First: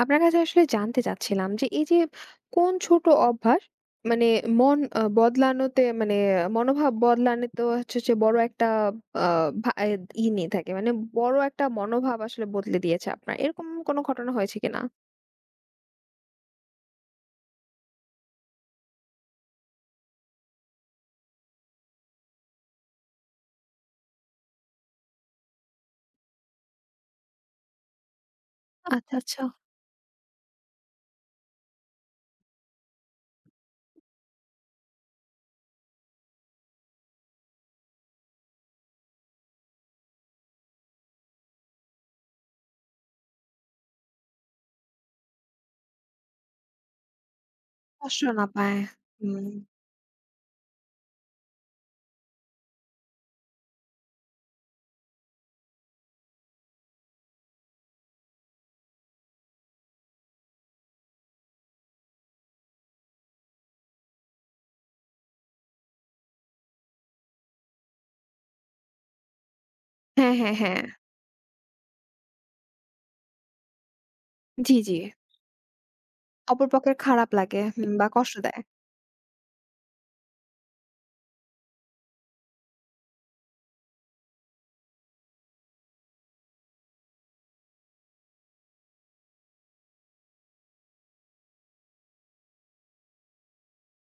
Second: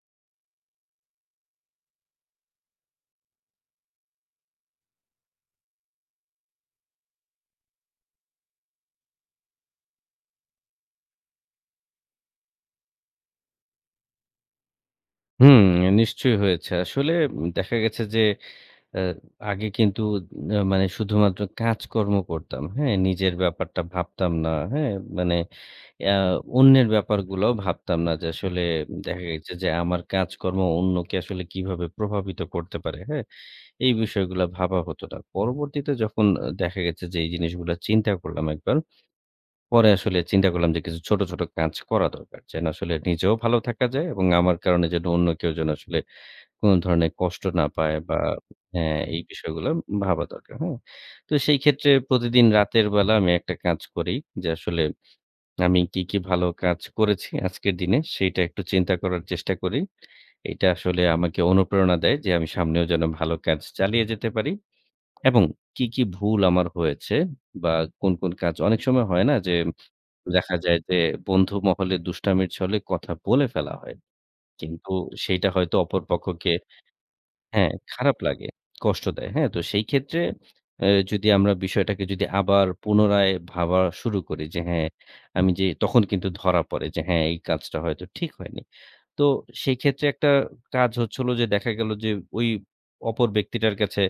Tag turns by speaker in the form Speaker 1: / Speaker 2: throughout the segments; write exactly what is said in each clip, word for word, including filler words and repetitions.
Speaker 1: আপনার কাছে আসলে জানতে চাচ্ছিলাম যে এই যে কোন ছোট অভ্যাস মানে মন আ বদলানোতে মানে মনোভাব বদলানোতে হচ্ছে যে বড় একটা আ ভা এদ ই নিয়ে থাকে। মানে বড় একটা মনোভাব আসলে বদলে দিয়েছে আপনার। এরকম কোনো ঘটনা হয়েছে কিনা?
Speaker 2: হুম, নিশ্চয়ই হয়েছে। আসলে উম দেখা গেছে যে আ আগে কিন্তু আ মানে শুধুমাত্র কাজকর্ম করতাম। হ্যাঁ? নিজের ব্যাপারটা ভাবতাম না। হ্যাঁ? মানে আ অন্যের ব্যাপারগুলোও ভাবতাম না যে আসলে
Speaker 1: আচ্ছা,
Speaker 2: দেখা
Speaker 1: আচ্ছা।
Speaker 2: গেছে যে আমার কাজকর্ম অন্যকে আসলে কিভাবে প্রভাবিত করতে পারে। হ্যাঁ? এই বিষয়গুলো ভাবা হতো না। পরবর্তীতে যখন আ দেখা গেছে যে এই জিনিসগুলো চিন্তা করলাম একবার। পরে আসলে চিন্তা করলাম যে কিছু ছোট, ছোট কাজ করা দরকার। যেন আসলে নিজেও ভালো থাকা যায় এবং আমার কারণে যেন অন্য কেউ যেন আসলে কোন ধরনের কষ্ট না পায় বা
Speaker 1: কষ্ট না পায়।
Speaker 2: হ্যাঁ, এই
Speaker 1: হুম।
Speaker 2: বিষয়গুলো ভাবা দরকার। হ্যাঁ? তো সেই ক্ষেত্রে প্রতিদিন রাতের বেলা আমি একটা কাজ করি যে আসলে আমি কি, কি ভালো কাজ করেছি আজকের দিনে সেইটা একটু চিন্তা করার চেষ্টা করি। এটা আসলে আমাকে অনুপ্রেরণা দেয় যে আমি সামনেও যেন ভালো কাজ চালিয়ে যেতে পারি এবং কি, কি ভুল আমার হয়েছে বা কোন, কোন কাজ অনেক সময় হয় না যে
Speaker 1: হ্যাঁ, হ্যাঁ,
Speaker 2: দেখা যায়
Speaker 1: হ্যাঁ।
Speaker 2: যে বন্ধু মহলে দুষ্টামির ছলে কথা বলে ফেলা হয়।
Speaker 1: জি,
Speaker 2: কিন্তু
Speaker 1: জি।
Speaker 2: সেইটা হয়তো অপর পক্ষকে
Speaker 1: অপরপক্ষের খারাপ লাগে,
Speaker 2: হ্যাঁ,
Speaker 1: হুম, বা
Speaker 2: খারাপ
Speaker 1: কষ্ট
Speaker 2: লাগে।
Speaker 1: দেয়।
Speaker 2: কষ্ট দেয়। হ্যাঁ? তো সেই ক্ষেত্রে এ যদি আমরা বিষয়টাকে যদি আবার পুনরায় ভাবা শুরু করি যে হ্যাঁ, আমি যে তখন কিন্তু ধরা পড়ে যে হ্যাঁ, এই কাজটা হয়তো ঠিক হয়নি। তো সেই ক্ষেত্রে একটা কাজ হচ্ছে হলো যে দেখা গেল যে ওই অপর ব্যক্তিটার কাছে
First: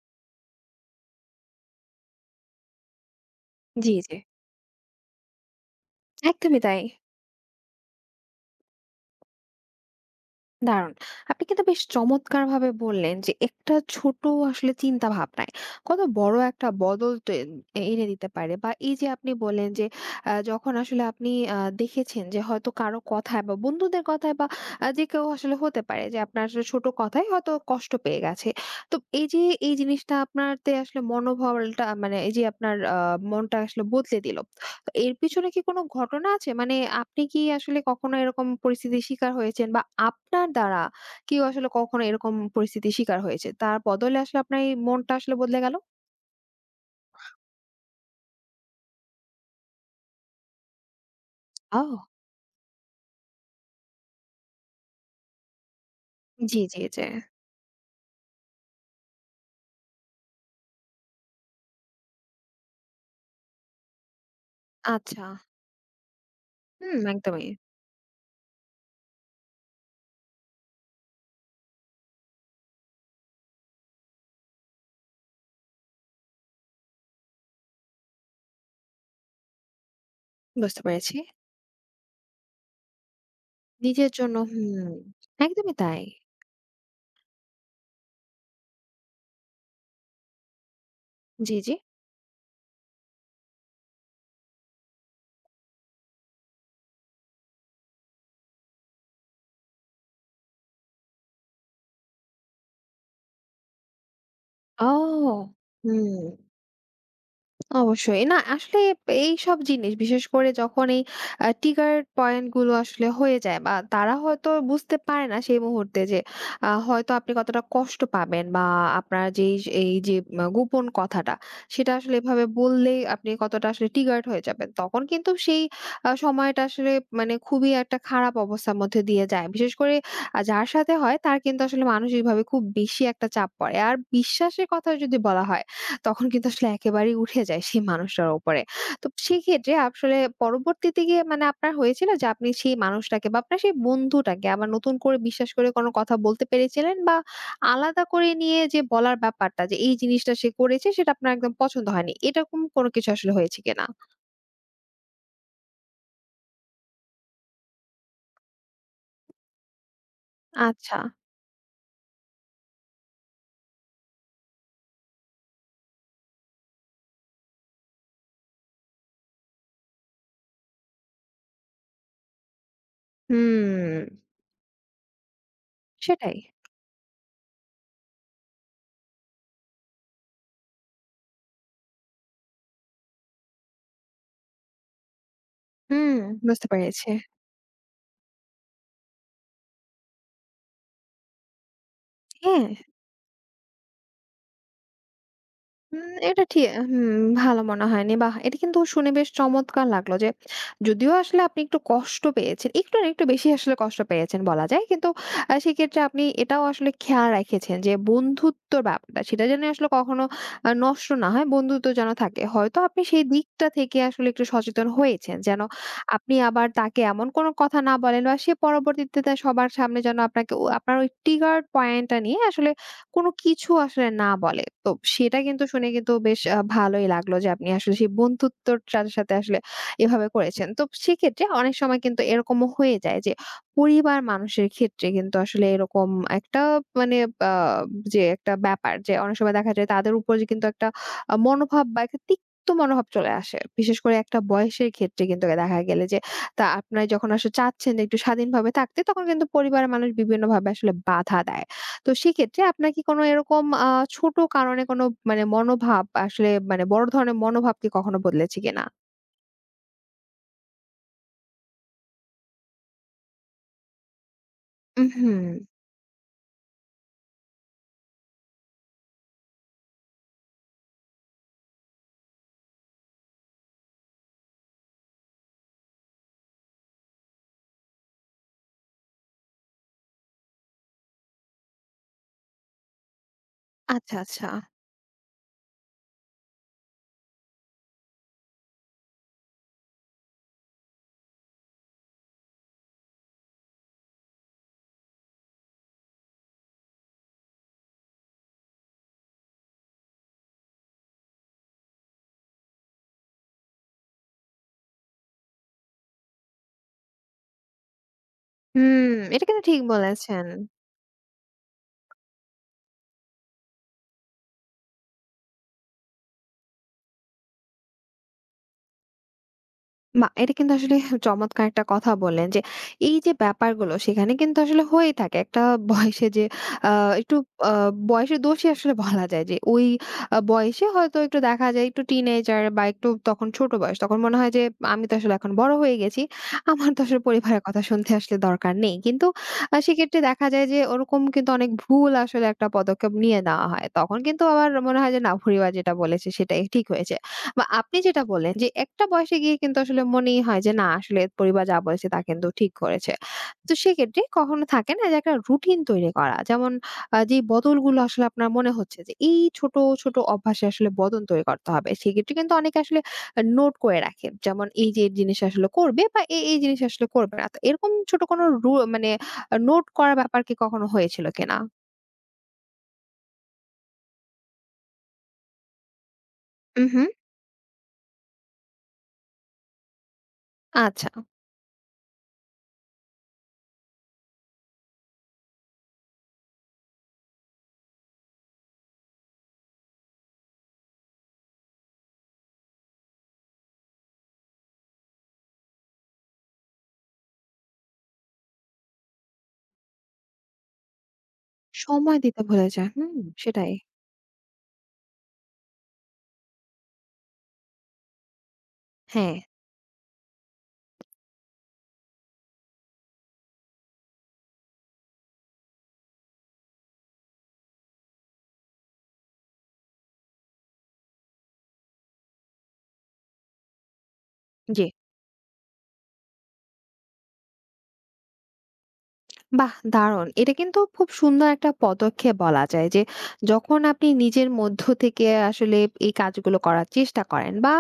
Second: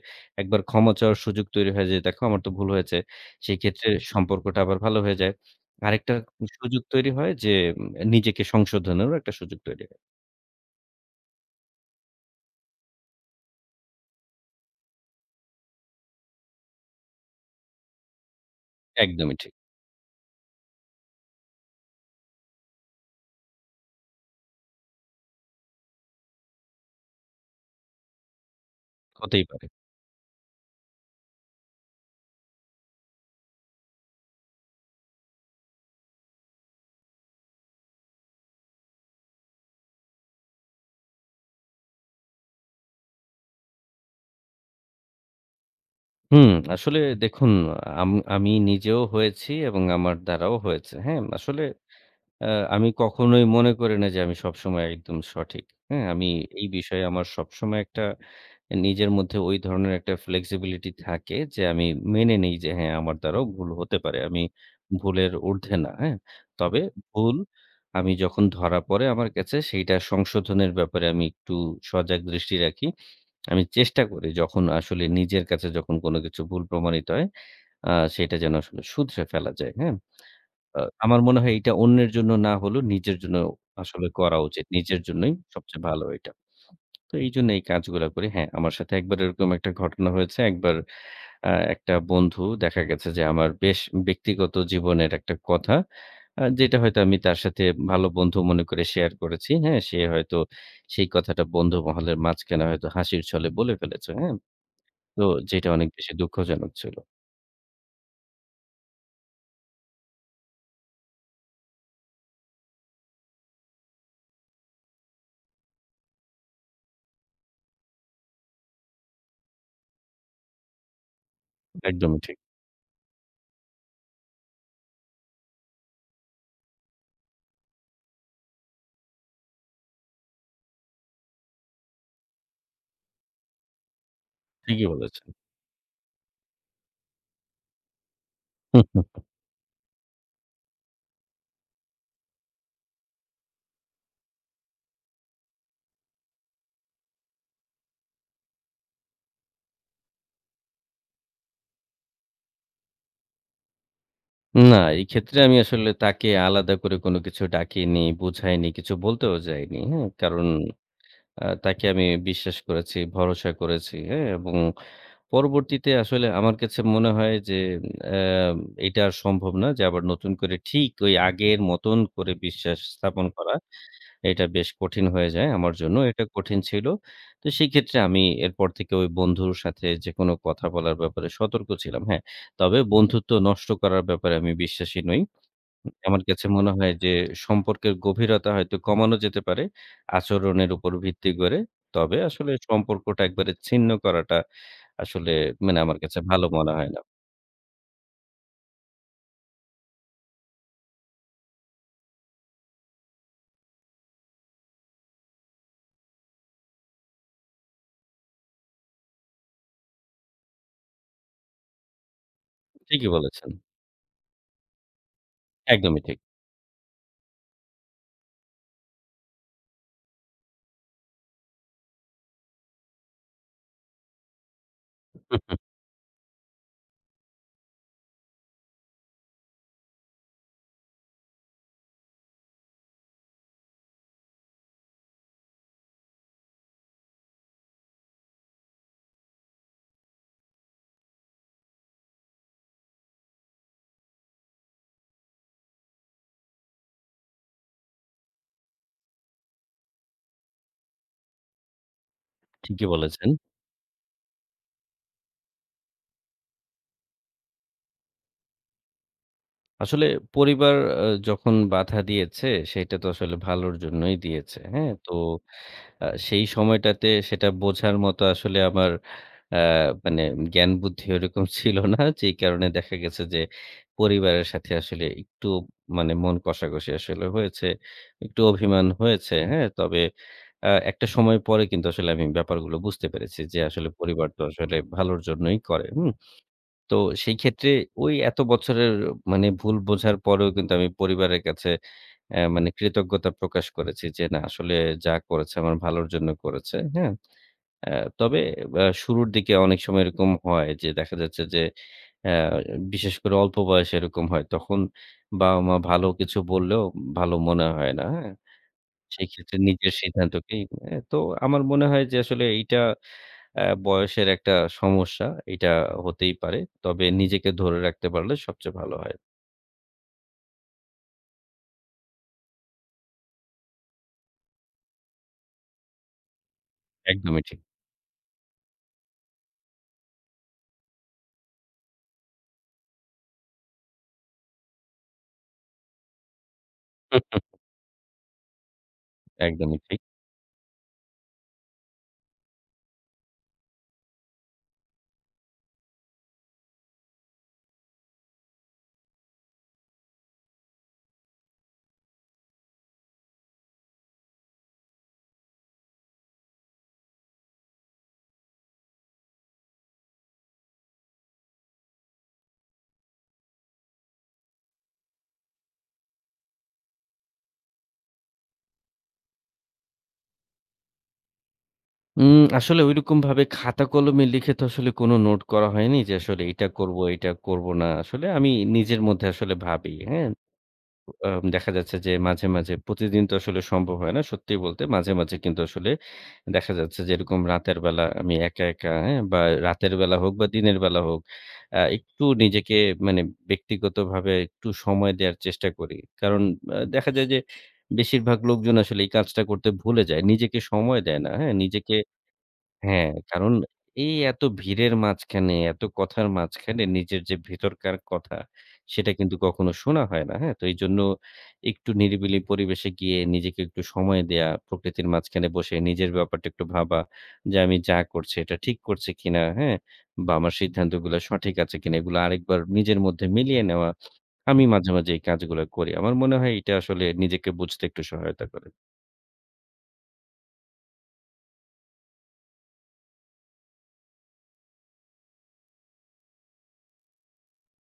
Speaker 2: একবার ক্ষমা চাওয়ার সুযোগ তৈরি হয়ে যায়। দেখো আমার তো ভুল হয়েছে। সেই ক্ষেত্রে
Speaker 1: জি, জি।
Speaker 2: সম্পর্কটা আবার ভালো হয়ে যায়। আরেকটা
Speaker 1: একদমই তাই।
Speaker 2: সুযোগ তৈরি হয় যে উম নিজেকে সংশোধনেরও একটা সুযোগ তৈরি হয়।
Speaker 1: দারুণ। আপনি কিন্তু বেশ চমৎকারভাবে বললেন যে একটা ছোট আসলে চিন্তা ভাবনায় কত বড় একটা বদল তো এন এনে দিতে পারে। বা এই যে আপনি
Speaker 2: একদমই ঠিক।
Speaker 1: বললেন যে আ যখন আসলে আপনি আ দেখেছেন যে হয়তো কারো কথায় বা বন্ধুদের কথায় বা আ যে কেউ আসলে হতে পারে যে আপনার আসলে ছোট কথায় হয়তো কষ্ট পেয়ে গেছে। তো এই যে
Speaker 2: হতেই পারে।
Speaker 1: এই জিনিসটা আপনারতে আসলে মনোবলটা মানে এই যে আপনার আ মনটা আসলে বদলে দিল। এর পেছনে কি কোনো ঘটনা আছে? মানে আপনি কি আসলে কখনো এরকম পরিস্থিতির শিকার হয়েছেন, বা আপনার দ্বারা কেউ আসলে কখনো এরকম পরিস্থিতির শিকার হয়েছে? তার বদলে আসলে আপনার এই মনটা আসলে বদলে গেল?
Speaker 2: হুম, আসলে দেখুন আম আমি নিজেও হয়েছি এবং আমার দ্বারাও হয়েছে। হ্যাঁ? আসলে
Speaker 1: ও!
Speaker 2: আ আমি কখনোই মনে করি না যে আমি সবসময় একদম সঠিক। হ্যাঁ? আমি
Speaker 1: জি,
Speaker 2: এই
Speaker 1: জি, জি।
Speaker 2: বিষয়ে আমার সবসময় একটা নিজের মধ্যে ওই ধরনের একটা flexibility থাকে যে আমি মেনে নেই যে হ্যাঁ, আমার দ্বারাও ভুল হতে পারে। আমি
Speaker 1: আচ্ছা।
Speaker 2: ভুলের ঊর্ধ্বে না। হ্যাঁ? তবে
Speaker 1: হুম,
Speaker 2: ভুল
Speaker 1: একদমই।
Speaker 2: আমি যখন ধরা পড়ে আমার কাছে সেইটা সংশোধনের ব্যাপারে আমি একটু সজাগ দৃষ্টি রাখি। আমি চেষ্টা করি যখন আসলে নিজের কাছে যখন কোনো কিছু ভুল প্রমাণিত হয়, আ সেটা যেন আসলে শুধরে ফেলা যায়, হ্যাঁ?
Speaker 1: বুঝতে
Speaker 2: আ
Speaker 1: পেরেছি।
Speaker 2: আমার মনে হয় এটা অন্যের জন্য না হলেও নিজের জন্য আসলে
Speaker 1: নিজের জন্য।
Speaker 2: করা উচিত।
Speaker 1: হুম।
Speaker 2: নিজের জন্যই
Speaker 1: একদমই
Speaker 2: সবচেয়ে
Speaker 1: তাই।
Speaker 2: ভালো এটা। তো এইজন্য এই কাজগুলা করি। হ্যাঁ, আমার সাথে একবার এরকম একটা ঘটনা হয়েছে। একবার আ
Speaker 1: জি, জি।
Speaker 2: একটা বন্ধু দেখা গেছে যে আমার বেশ ব্যক্তিগত জীবনের একটা কথা আ যেটা হয়তো আমি তার সাথে ভালো বন্ধু মনে করে শেয়ার করেছি, হ্যাঁ? সে হয়তো সেই কথাটা বন্ধু মহলের মাঝখানে হয়তো হাসির ছলে বলে ফেলেছে, হ্যাঁ? তো
Speaker 1: ও!
Speaker 2: যেটা অনেক বেশি
Speaker 1: হুম।
Speaker 2: দুঃখজনক ছিল।
Speaker 1: অবশ্যই। না আসলে এইসব জিনিস বিশেষ করে যখন এই আ ট্রিগার পয়েন্ট গুলো আসলে হয়ে যায়, বা তারা হয়তো বুঝতে পারে না সেই মুহূর্তে যে আ হয়তো আপনি কতটা কষ্ট পাবেন, বা আপনার যেই এই এই যে আ গোপন কথাটা, সেটা আসলে
Speaker 2: একদমই ঠিক।
Speaker 1: এভাবে বললেই আপনি কতটা আসলে ট্রিগার্ড হয়ে যাবেন। তখন কিন্তু সেই আ সময়টা আসলে মানে খুবই একটা খারাপ অবস্থার মধ্যে দিয়ে যায়। বিশেষ করে আ যার সাথে হয় তার কিন্তু আসলে মানসিকভাবে খুব বেশি একটা চাপ পড়ে। আর বিশ্বাসের
Speaker 2: ঠিকই
Speaker 1: কথা যদি
Speaker 2: বলেছেন।
Speaker 1: বলা হয়, তখন কিন্তু আসলে একেবারেই উঠে যায় সেই মানুষটার উপরে।
Speaker 2: হুম,
Speaker 1: তো
Speaker 2: হুম।
Speaker 1: সেক্ষেত্রে আসলে পরবর্তীতে গিয়ে মানে আপনার হয়েছিল যে আপনি সেই মানুষটাকে বা আপনার সেই বন্ধুটাকে আবার নতুন করে বিশ্বাস করে কোনো কথা বলতে পেরেছিলেন, বা আলাদা করে নিয়ে যে বলার ব্যাপারটা যে এই জিনিসটা সে করেছে সেটা আপনার একদম পছন্দ হয়নি, এরকম কোনো কিছু আসলে হয়েছে কিনা?
Speaker 2: না, এই ক্ষেত্রে আমি আসলে তাকে আলাদা করে কোনো কিছু ডাকিনি, বুঝাইনি, কিছু বলতেও যাইনি। হ্যাঁ? কারণ
Speaker 1: আচ্ছা।
Speaker 2: আ তাকে আমি বিশ্বাস করেছি, ভরসা করেছি। হ্যাঁ? এবং পরবর্তীতে আসলে আমার কাছে মনে হয় যে অ্যা এটা আর সম্ভব না যে আবার নতুন করে ঠিক ওই আগের মতন করে বিশ্বাস স্থাপন করা।
Speaker 1: হুম,
Speaker 2: এটা বেশ কঠিন হয়ে যায় আমার জন্য। এটা
Speaker 1: সেটাই।
Speaker 2: কঠিন ছিল। তো সেক্ষেত্রে আমি এরপর থেকে ওই বন্ধুর সাথে যেকোনো কথা বলার ব্যাপারে সতর্ক ছিলাম। হ্যাঁ, তবে বন্ধুত্ব নষ্ট করার ব্যাপারে আমি বিশ্বাসী নই।
Speaker 1: হুম।
Speaker 2: আমার কাছে
Speaker 1: বুঝতে
Speaker 2: মনে হয়
Speaker 1: পেরেছি।
Speaker 2: যে সম্পর্কের গভীরতা হয়তো কমানো যেতে পারে আচরণের উপর ভিত্তি করে। তবে আসলে
Speaker 1: হ্যাঁ।
Speaker 2: সম্পর্কটা একবারে ছিন্ন করাটা আসলে মানে আমার
Speaker 1: হুম।
Speaker 2: কাছে
Speaker 1: এটা
Speaker 2: ভালো
Speaker 1: ঠি
Speaker 2: মনে হয় না।
Speaker 1: হুম, ভালো মনে হয়নি। বাহ! এটা কিন্তু শুনে বেশ চমৎকার লাগলো যে, যদিও আসলে আপনি একটু কষ্ট পেয়েছেন। একটু না, একটু বেশি আসলে কষ্ট পেয়েছেন বলা যায়। কিন্তু আ সেক্ষেত্রে আপনি এটাও আসলে খেয়াল রেখেছেন যে বন্ধুত্বর ব্যাপারটা সেটা যেন আসলে কখনো আ নষ্ট না হয়, বন্ধুত্ব যেন থাকে। হয়তো আপনি
Speaker 2: ঠিকই
Speaker 1: সেই
Speaker 2: বলেছেন।
Speaker 1: দিকটা থেকে আসলে একটু সচেতন হয়েছেন, যেন
Speaker 2: একদমই ঠিক।
Speaker 1: আপনি আবার তাকে এমন কোনো কথা না বলেন বা সে পরবর্তীতে তা সবার সামনে যেন আপনাকে ও আপনার ওই trigger point টা নিয়ে আসলে কোনো কিছু আসলে না বলে। তো সেটা কিন্তু শুনে কিন্তু বেশ আ ভালোই লাগলো যে আপনি আসলে সেই বন্ধুত্বটার সাথে আসলে এভাবে করেছেন। তো সেক্ষেত্রে অনেক সময় কিন্তু এরকমও হয়ে যায় যে পরিবার মানুষের ক্ষেত্রে কিন্তু আসলে এরকম একটা মানে আ যে একটা ব্যাপার যে অনেক সময় দেখা যায় তাদের উপরে যে কিন্তু একটা আ মনোভাব বা একটা তিক্ত মনোভাব চলে আসে। বিশেষ করে একটা বয়সের ক্ষেত্রে কিন্তু দেখা গেলে যে তা আপনারা যখন আসলে চাচ্ছেন যে একটু স্বাধীনভাবে থাকতে, তখন কিন্তু পরিবারের মানুষ বিভিন্নভাবে আসলে বাধা দেয়। তো সেক্ষেত্রে
Speaker 2: ঠিকই
Speaker 1: আপনার কি কোনো
Speaker 2: বলেছেন।
Speaker 1: এরকম আ ছোট কারণে কোনো মানে মনোভাব আসলে মানে বড় ধরনের মনোভাব কি কখনো বদলেছে কিনা?
Speaker 2: আসলে পরিবার আ যখন বাধা দিয়েছে, সেটা তো আসলে ভালোর জন্যই দিয়েছে। হ্যাঁ? তো
Speaker 1: উহুম।
Speaker 2: আ সেই সময়টাতে সেটা বোঝার মতো আসলে আমার আ মানে জ্ঞান বুদ্ধি ওরকম ছিল না। যেই কারণে দেখা গেছে যে পরিবারের সাথে আসলে একটু মানে মন কষাকষি আসলে হয়েছে। একটু অভিমান হয়েছে। হ্যাঁ? তবে আ একটা সময় পরে কিন্তু আসলে আমি ব্যাপারগুলো বুঝতে পেরেছি যে আসলে
Speaker 1: আচ্ছা,
Speaker 2: পরিবার তো
Speaker 1: আচ্ছা।
Speaker 2: আসলে ভালোর জন্যই করে। হুম? তো সেই ক্ষেত্রে ওই এত বছরের মানে ভুল বোঝার পরেও কিন্তু আমি পরিবারের কাছে অ্যা মানে কৃতজ্ঞতা প্রকাশ করেছি যে, না আসলে যা করেছে আমার ভালোর জন্য করেছে। হ্যাঁ? অ্যা তবে আ শুরুর দিকে অনেক সময় এরকম হয় যে দেখা যাচ্ছে যে অ্যা বিশেষ করে অল্প বয়সে এরকম হয়। তখন বাবা-মা ভালো কিছু বললেও ভালো মনে হয় না। হ্যাঁ?
Speaker 1: হুম,
Speaker 2: সেই
Speaker 1: এটা
Speaker 2: ক্ষেত্রে
Speaker 1: কিন্তু ঠিক
Speaker 2: নিজের
Speaker 1: বলেছেন।
Speaker 2: সিদ্ধান্তকেই অ্যা তো আমার মনে হয় যে আসলে এইটা অ্যা বয়সের একটা সমস্যা। এটা হতেই পারে। তবে নিজেকে ধরে রাখতে পারলে সবচেয়ে ভালো হয়।
Speaker 1: বাহ! এটা কিন্তু আসলে চমৎকার একটা কথা বললেন যে এই যে ব্যাপারগুলো সেখানে কিন্তু আসলে হয়েই থাকে। একটা বয়সে যে আ একটু
Speaker 2: একদমই ঠিক।
Speaker 1: আ বয়সের দোষই আসলে বলা যায় যে ওই আ বয়সে হয়তো একটু দেখা যায় একটু টিনেজার বা একটু তখন ছোট বয়স। তখন মনে হয় যে আমি তো আসলে এখন বড় হয়ে গেছি। আমার তো আসলে পরিবারের কথা শুনতে আসলে দরকার নেই। কিন্তু আ
Speaker 2: একদমই ঠিক।
Speaker 1: সেক্ষেত্রে দেখা যায় যে ওরকম কিন্তু অনেক ভুল আসলে একটা পদক্ষেপ নিয়ে নেওয়া হয়। তখন কিন্তু আবার মনে হয় যে না, পরিবার যেটা বলেছে সেটাই ঠিক হয়েছে। বা আপনি যেটা বললেন যে একটা বয়সে গিয়ে কিন্তু আসলে মনেই হয় যে না, আসলে পরিবার যা বলেছে তা কিন্তু ঠিক করেছে। তো সেক্ষেত্রে কখনো থাকে না যে একটা রুটিন তৈরি করা। যেমন আ যে বদলগুলো আসলে আপনার মনে হচ্ছে যে এই ছোট, ছোট অভ্যাসে আসলে বদল তৈরি করতে হবে। সেক্ষেত্রে কিন্তু অনেকে আসলে আ নোট করে রাখে। যেমন এই যে এই জিনিস আসলে করবে বা এই, এই জিনিস আসলে করবে না। তো এরকম ছোট কোনো রু মানে আ নোট করার ব্যাপার কি কখনো হয়েছিল কিনা?
Speaker 2: উম আসলে ঐরকমভাবে খাতা কলমে লিখে তো আসলে কোনো নোট করা হয়নি যে আসলে এটা
Speaker 1: উম
Speaker 2: করব,
Speaker 1: হুম।
Speaker 2: এটা করব না। আসলে আমি নিজের মধ্যে আসলে ভাবি, হ্যাঁ?
Speaker 1: আচ্ছা।
Speaker 2: আম দেখা যাচ্ছে যে মাঝে, মাঝে প্রতিদিন তো আসলে সম্ভব হয় না। সত্যি বলতে মাঝে, মাঝে কিন্তু আসলে দেখা যাচ্ছে যে এরকম রাতের বেলা আমি একা, একা হ্যাঁ? বা রাতের বেলা হোক বা দিনের বেলা হোক আ একটু নিজেকে মানে ব্যক্তিগতভাবে একটু সময় দেওয়ার চেষ্টা করি। কারণ আ দেখা যায় যে বেশিরভাগ লোকজন আসলে এই কাজটা করতে ভুলে যায়। নিজেকে সময় দেয় না, হ্যাঁ? নিজেকে
Speaker 1: সময় দিতে ভুলে যায়।
Speaker 2: হ্যাঁ,
Speaker 1: হুম,
Speaker 2: কারণ
Speaker 1: সেটাই।
Speaker 2: এই এত ভিড়ের মাঝখানে, এত কথার মাঝখানে নিজের যে ভেতরকার কথা, সেটা
Speaker 1: হ্যাঁ,
Speaker 2: কিন্তু কখনো শোনা হয় না। হ্যাঁ? তো এইজন্য একটু নিরিবিলি পরিবেশে গিয়ে নিজেকে একটু সময় দেয়া, প্রকৃতির মাঝখানে বসে নিজের ব্যাপারটা একটু ভাবা যে, আমি যা করছি এটা ঠিক করছি কিনা? হ্যাঁ? বা আমার সিদ্ধান্তগুলো সঠিক আছে কিনা? এগুলো আরেকবার নিজের মধ্যে মিলিয়ে নেওয়া। আমি
Speaker 1: জি।
Speaker 2: মাঝে, মাঝে এই কাজগুলো করি। আমার মনে হয় এটা আসলে নিজেকে বুঝতে একটু সহায়তা করে।
Speaker 1: বাহ! দারুণ। এটা কিন্তু খুব সুন্দর একটা পদক্ষেপ বলা যায় যে, যখন আপনি নিজের মধ্য থেকে আসলে এই কাজগুলো করার চেষ্টা করেন বা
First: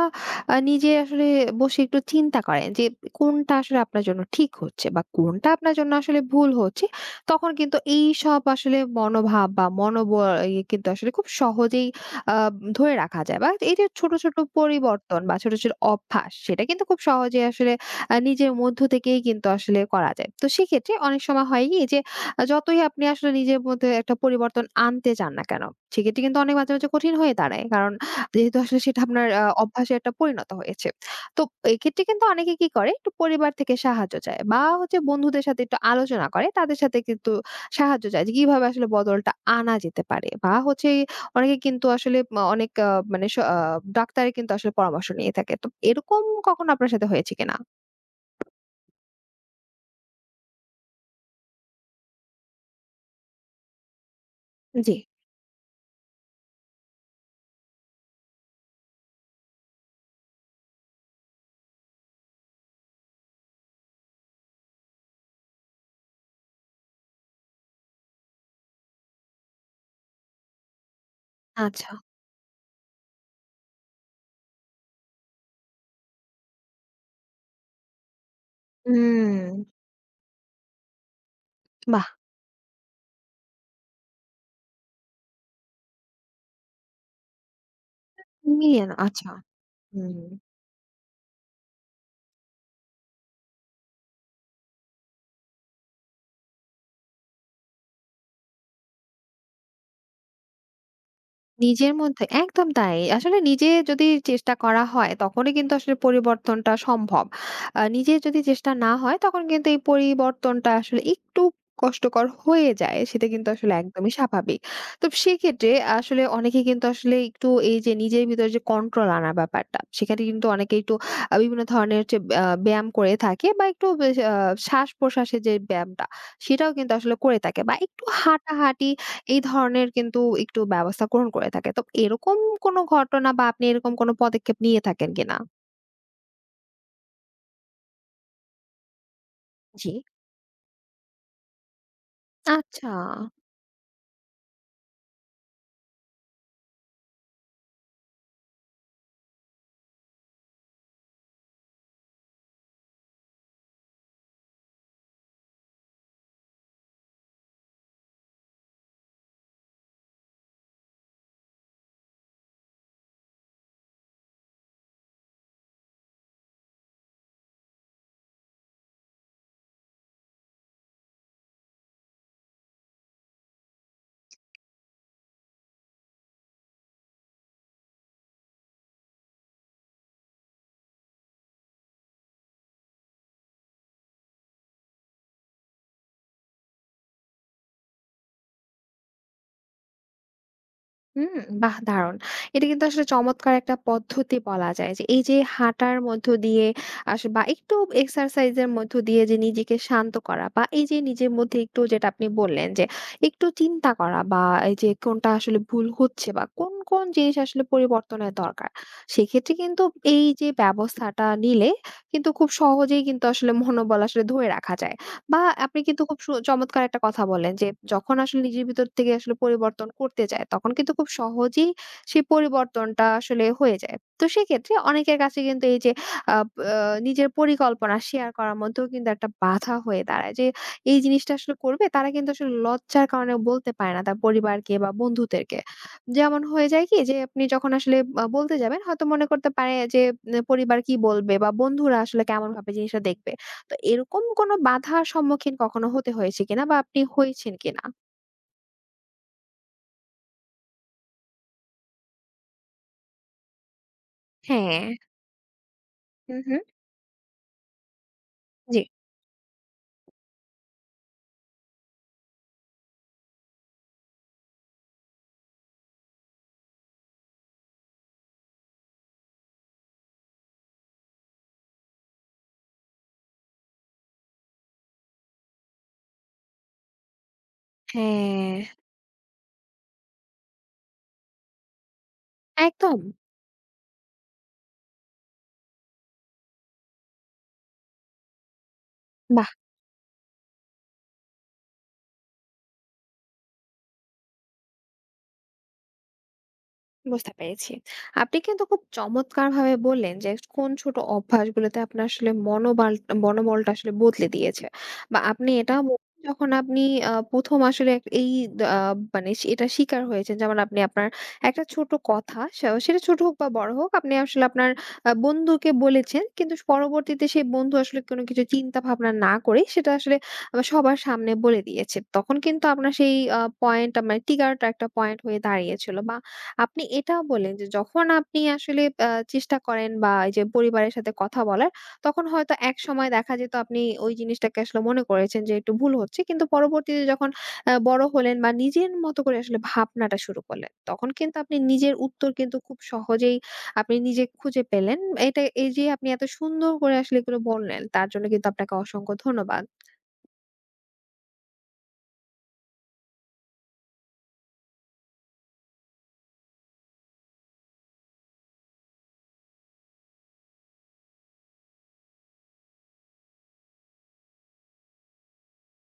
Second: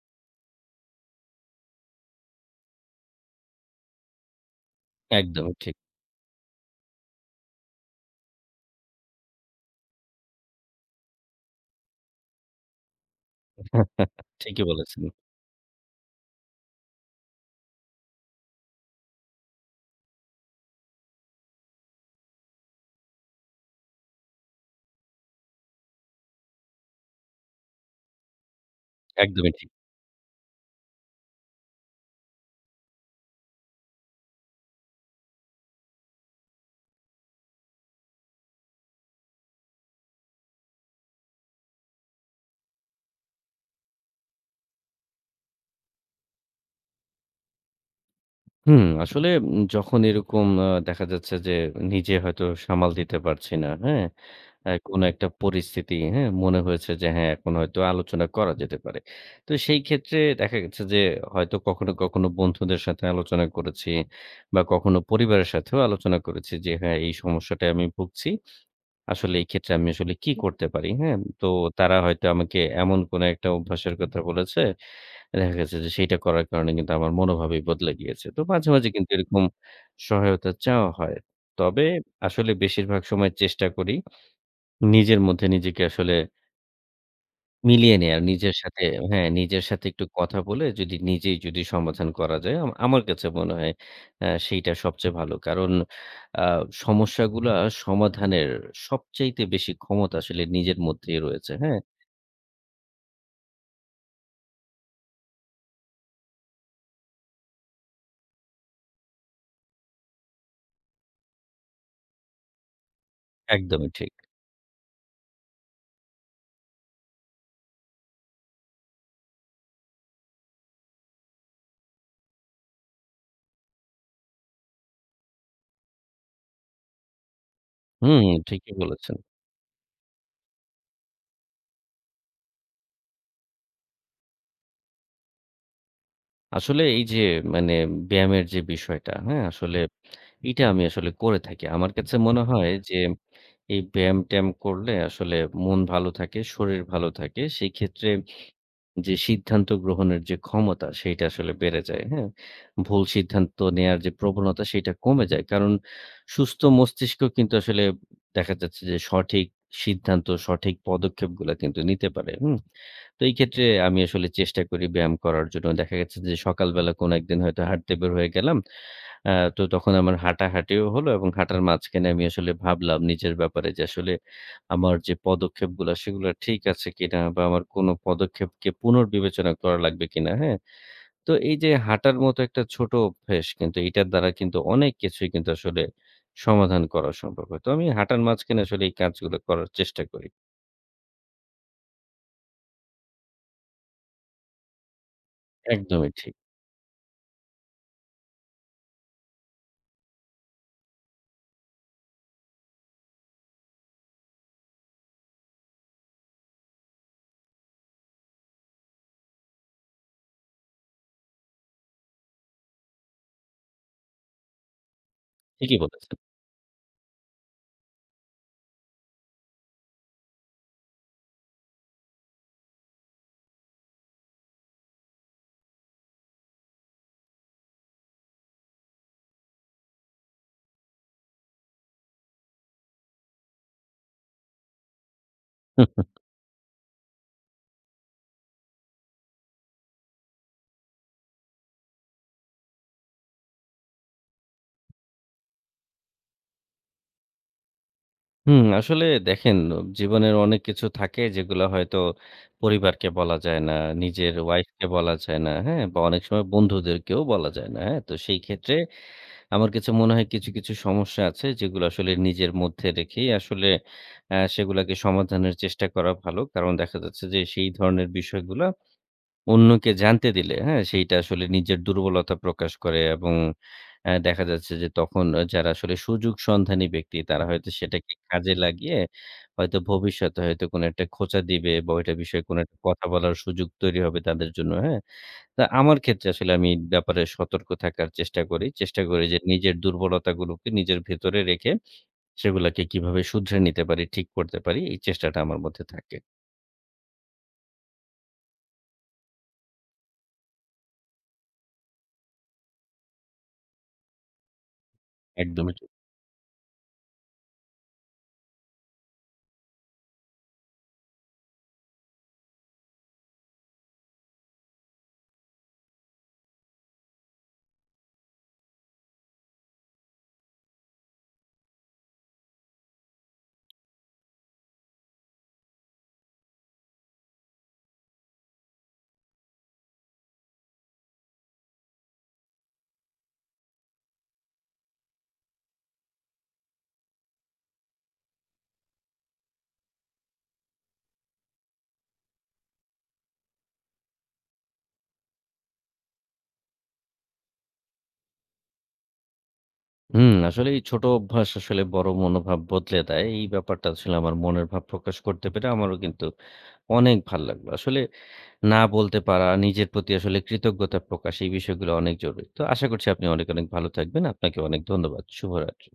Speaker 1: আ নিজে আসলে বসে একটু চিন্তা করেন যে কোনটা আসলে আপনার জন্য ঠিক হচ্ছে বা কোনটা
Speaker 2: একদমই
Speaker 1: আপনার
Speaker 2: ঠিক।
Speaker 1: জন্য আসলে ভুল হচ্ছে, তখন কিন্তু এইসব আসলে মনোভাব বা মনোবল ইয়ে কিন্তু আসলে খুব সহজেই আ ধরে রাখা যায়, বা এই যে ছোট, ছোট
Speaker 2: ঠিকই বলেছেন।
Speaker 1: পরিবর্তন বা ছোট, ছোট অভ্যাস সেটা কিন্তু খুব সহজেই আসলে আ নিজের মধ্য থেকেই কিন্তু আসলে করা যায়। তো সেক্ষেত্রে অনেক সময় হয় কি যে আ যতই আপনি আসলে নিজের মধ্যে একটা পরিবর্তন আনতে চান না কেন, সেক্ষেত্রে কিন্তু অনেক মাঝে, মাঝে কঠিন হয়ে দাঁড়ায়। কারণ যেহেতু আসলে সেটা আপনার আ
Speaker 2: একদমই ঠিক।
Speaker 1: অভ্যাসে একটা পরিণত হয়েছে। তো এক্ষেত্রে কিন্তু অনেকে কি করে, একটু পরিবার থেকে সাহায্য চায় বা হচ্ছে বন্ধুদের সাথে একটু আলোচনা করে। তাদের সাথে কিন্তু সাহায্য চায় যে কিভাবে আসলে বদলটা আনা যেতে পারে। বা হচ্ছে অনেকে কিন্তু আসলে মা অনেক আ মানে স আ ডাক্তারের কিন্তু আসলে পরামর্শ নিয়ে থাকে। তো এরকম কখনো আপনার সাথে হয়েছে কিনা?
Speaker 2: হুম, আসলে উম যখন এরকম আ দেখা যাচ্ছে যে নিজে হয়তো সামাল দিতে পারছি না, হ্যাঁ? আ
Speaker 1: জি,
Speaker 2: কোনো একটা পরিস্থিতি, হ্যাঁ? মনে হয়েছে যে হ্যাঁ, এখন হয়তো আলোচনা করা যেতে পারে। তো সেই ক্ষেত্রে দেখা গেছে যে হয়তো কখনো, কখনো বন্ধুদের সাথে আলোচনা করেছি বা কখনো পরিবারের সাথেও আলোচনা করেছি যে হ্যাঁ, এই সমস্যাটায় আমি ভুগছি। আসলে এই ক্ষেত্রে আমি আসলে কি করতে পারি, হ্যাঁ? তো
Speaker 1: আচ্ছা।
Speaker 2: তারা হয়তো আমাকে এমন কোনো একটা অভ্যাসের কথা বলেছে দেখা গেছে যে সেইটা করার কারণে কিন্তু আমার মনোভাবই বদলে গিয়েছে। তো মাঝে, মাঝে কিন্তু
Speaker 1: হুম,
Speaker 2: এরকম সহায়তা চাওয়া হয়। তবে
Speaker 1: বাহ!
Speaker 2: আসলে বেশিরভাগ সময় চেষ্টা করি নিজের মধ্যে নিজেকে আসলে মিলিয়ে নেয়ার। নিজের
Speaker 1: মিলিয়ে
Speaker 2: সাথে
Speaker 1: না,
Speaker 2: হ্যাঁ,
Speaker 1: আচ্ছা।
Speaker 2: নিজের সাথে একটু
Speaker 1: হুম।
Speaker 2: কথা বলে যদি নিজেই যদি সমাধান করা যায় আম আমার কাছে মনে হয় আ সেইটা সবচেয়ে ভালো। কারণ আ সমস্যাগুলা সমাধানের সবচাইতে বেশি ক্ষমতা আসলে নিজের মধ্যেই রয়েছে। হ্যাঁ?
Speaker 1: নিজের মধ্যে, একদম তাই। আসলে নিজে যদি চেষ্টা করা হয় তখনই কিন্তু আসলে পরিবর্তনটা সম্ভব। আ নিজে যদি চেষ্টা না হয়, তখন কিন্তু এই পরিবর্তনটা আসলে একটু কষ্টকর হয়ে যায়। সেটা কিন্তু আসলে
Speaker 2: একদমই
Speaker 1: একদমই
Speaker 2: ঠিক।
Speaker 1: স্বাভাবিক। তো সেক্ষেত্রে আসলে অনেকে কিন্তু আসলে একটু এই যে নিজের ভিতরে যে কন্ট্রোল আনার ব্যাপারটা, সেখানে কিন্তু অনেকে একটু আ বিভিন্ন ধরনের যে আ ব্যায়াম করে থাকে বা একটু বেশ আ শ্বাস-প্রশ্বাসের যে ব্যায়ামটা সেটাও কিন্তু আসলে করে থাকে, বা একটু
Speaker 2: হুম, ঠিকই
Speaker 1: হাঁটাহাঁটি
Speaker 2: বলেছেন।
Speaker 1: এই ধরনের কিন্তু একটু ব্যবস্থা গ্রহণ করে থাকে। তো এরকম কোনো ঘটনা বা আপনি এরকম কোনো পদক্ষেপ নিয়ে থাকেন কিনা?
Speaker 2: আসলে এই যে মানে ব্যায়ামের যে বিষয়টা, হ্যাঁ? আসলে
Speaker 1: জি।
Speaker 2: এটা আমি আসলে করে থাকি। আমার কাছে মনে হয়
Speaker 1: আচ্ছা।
Speaker 2: যে এই ব্যায়াম-ট্যায়াম করলে আসলে মন ভালো থাকে, শরীর ভালো থাকে। সেক্ষেত্রে যে সিদ্ধান্ত গ্রহণের যে ক্ষমতা সেইটা আসলে বেড়ে যায়। হ্যাঁ? ভুল সিদ্ধান্ত নেয়ার যে প্রবণতা সেটা কমে যায়। কারণ সুস্থ মস্তিষ্ক কিন্তু আসলে দেখা যাচ্ছে যে সঠিক সিদ্ধান্ত, সঠিক পদক্ষেপগুলা কিন্তু নিতে পারে। হুম? তো এই ক্ষেত্রে আমি আসলে চেষ্টা করি ব্যায়াম করার জন্য। দেখা গেছে যে সকালবেলা কোনো একদিন হয়তো হাঁটতে বের হয়ে গেলাম। আ তো তখন আমার হাঁটাহাঁটিও হলো এবং হাঁটার মাঝখানে আমি আসলে ভাবলাম নিজের ব্যাপারে যে আসলে আমার যে পদক্ষেপগুলা সেগুলা ঠিক আছে কিনা বা আমার কোনো পদক্ষেপকে পুনর্বিবেচনা করা লাগবে কিনা, হ্যাঁ? তো এই যে হাঁটার মতো একটা ছোট অভ্যাস কিন্তু এটার দ্বারা কিন্তু অনেক কিছুই কিন্তু আসলে সমাধান করা সম্ভব হয়। তো আমি হাঁটার মাঝখানে আসলে এই কাজগুলো করার চেষ্টা করি।
Speaker 1: হুম, বাহ! দারুণ। এটা কিন্তু আসলে চমৎকার একটা পদ্ধতি বলা যায় যে এই যে হাঁটার
Speaker 2: একদমই
Speaker 1: মধ্য
Speaker 2: ঠিক।
Speaker 1: দিয়ে আস বা একটু এক্সারসাইজের মধ্য দিয়ে যে নিজেকে শান্ত করা, বা এই যে নিজের মধ্যে একটু যেটা আপনি বললেন যে একটু চিন্তা করা, বা এই যে কোনটা আসলে ভুল হচ্ছে বা কোন, কোন জিনিস আসলে পরিবর্তনের দরকার। সেক্ষেত্রে কিন্তু এই যে ব্যবস্থাটা নিলে কিন্তু খুব সহজেই কিন্তু আসলে মনোবল আসলে ধরে রাখা যায়। বা
Speaker 2: ঠিকই
Speaker 1: আপনি কিন্তু
Speaker 2: বলেছেন।
Speaker 1: খুব সু চমৎকার একটা কথা বলেন যে যখন আসলে নিজের ভিতর থেকে আসলে পরিবর্তন করতে চায়, তখন কিন্তু খুব সহজেই সেই পরিবর্তনটা আসলে হয়ে যায়। তো সেক্ষেত্রে অনেকের কাছে কিন্তু এই যে আব আ নিজের পরিকল্পনা শেয়ার করার মধ্যেও কিন্তু একটা বাধা হয়ে দাঁড়ায় যে এই জিনিসটা আসলে করবে, তারা কিন্তু আসলে লজ্জার কারণে বলতে পারে না তার পরিবারকে বা বন্ধুদেরকে। যেমন হয়ে যায় কি যে আপনি যখন আসলে আ বলতে যাবেন হয়তো মনে করতে পারে যে উম, পরিবার কি বলবে বা বন্ধুরা আসলে কেমনভাবে জিনিসটা দেখবে। তো এরকম কোনো বাধার সম্মুখীন কখনো হতে হয়েছে কিনা বা আপনি হয়েছেন কিনা?
Speaker 2: হুম, আসলে দেখেন জীবনের অনেক কিছু থাকে যেগুলো হয়তো পরিবারকে বলা যায় না, নিজের
Speaker 1: হ্যাঁ।
Speaker 2: ওয়াইফকে বলা যায় না, হ্যাঁ? বা অনেক
Speaker 1: হু,
Speaker 2: সময়
Speaker 1: হু।
Speaker 2: বন্ধুদেরকেও বলা যায় না, হ্যাঁ? তো সেই ক্ষেত্রে
Speaker 1: জি।
Speaker 2: আমার কাছে মনে হয় কিছু, কিছু সমস্যা আছে যেগুলো আসলে নিজের মধ্যে রেখেই আসলে অ্যা সেগুলাকে সমাধানের চেষ্টা করা ভালো। কারণ দেখা যাচ্ছে যে সেই ধরনের বিষয়গুলা অন্যকে জানতে দিলে, হ্যাঁ? সেইটা আসলে নিজের দুর্বলতা প্রকাশ করে এবং অ্যা দেখা যাচ্ছে যে তখন যারা আসলে সুযোগ সন্ধানী ব্যক্তি তারা হয়তো সেটাকে কাজে
Speaker 1: হ্যাঁ,
Speaker 2: লাগিয়ে হয়তো ভবিষ্যতে হয়তো কোনো একটা খোঁচা দিবে বা ওইটা বিষয়ে কোনো একটা
Speaker 1: একদম।
Speaker 2: কথা বলার সুযোগ তৈরি হবে তাদের জন্য, হ্যাঁ? তা আমার ক্ষেত্রে আসলে আমি এই ব্যাপারে সতর্ক থাকার চেষ্টা করি। চেষ্টা করি যে
Speaker 1: বাহ!
Speaker 2: নিজের দুর্বলতাগুলোকে নিজের ভেতরে রেখে সেগুলাকে কিভাবে শুধরে নিতে পারি, ঠিক করতে পারি এই চেষ্টাটা আমার মধ্যে থাকে।
Speaker 1: বুঝতে পেরেছি। আপনি কিন্তু খুব চমৎকারভাবে বললেন যে কোন ছোট অভ্যাসগুলোতে আপনার আসলে মনোবাল মনোবলটা আসলে বদলে দিয়েছে। বা আপনি
Speaker 2: একদমই
Speaker 1: এটা ব
Speaker 2: ঠিক।
Speaker 1: যখন আপনি আ প্রথম আসলে এক- এই আ মানে সে- এটা শিকার হয়েছেন। যেমন আপনি আপনার একটা ছোট কথা, স সেটা ছোট হোক বা বড় হোক, আপনি আসলে আপনার আ বন্ধুকে বলেছেন। কিন্তু পরবর্তীতে সেই বন্ধু আসলে কোনো কিছু চিন্তা ভাবনা না করে সেটা আসলে আ সবার সামনে বলে দিয়েছে। তখন কিন্তু আপনার সেই আ পয়েন্ট মানে ট্রিগার টা একটা পয়েন্ট হয়ে দাঁড়িয়েছিল। বা আপনি এটাও বললেন যে যখন আপনি আসলে আ চেষ্টা করেন বা এই যে পরিবারের সাথে কথা বলার, তখন হয়তো একসময় দেখা যেত আপনি ওই জিনিসটাকে আসলে মনে করেছেন যে একটু ভুল হচ্ছে। কিন্তু পরবর্তীতে যখন আ বড় হলেন বা নিজের মতো করে আসলে ভাবনাটা শুরু করলেন, তখন কিন্তু আপনি নিজের উত্তর কিন্তু খুব সহজেই আপনি নিজে খুঁজে পেলেন। এটা এই যে আপনি এত সুন্দর করে আসলে এগুলো বললেন, তার জন্য কিন্তু আপনাকে অসংখ্য ধন্যবাদ।
Speaker 2: হুম, আসলে এই ছোট অভ্যাস আসলে বড় মনোভাব বদলে দেয়। এই ব্যাপারটা আসলে আমার মনের ভাব প্রকাশ করতে পেরে আমারও কিন্তু অনেক ভাল লাগলো। আসলে না বলতে পারা, নিজের প্রতি আসলে কৃতজ্ঞতা প্রকাশ এই বিষয়গুলো অনেক জরুরি। তো আশা করছি আপনি অনেক, অনেক ভালো থাকবেন। আপনাকে অনেক ধন্যবাদ। শুভরাত্রি।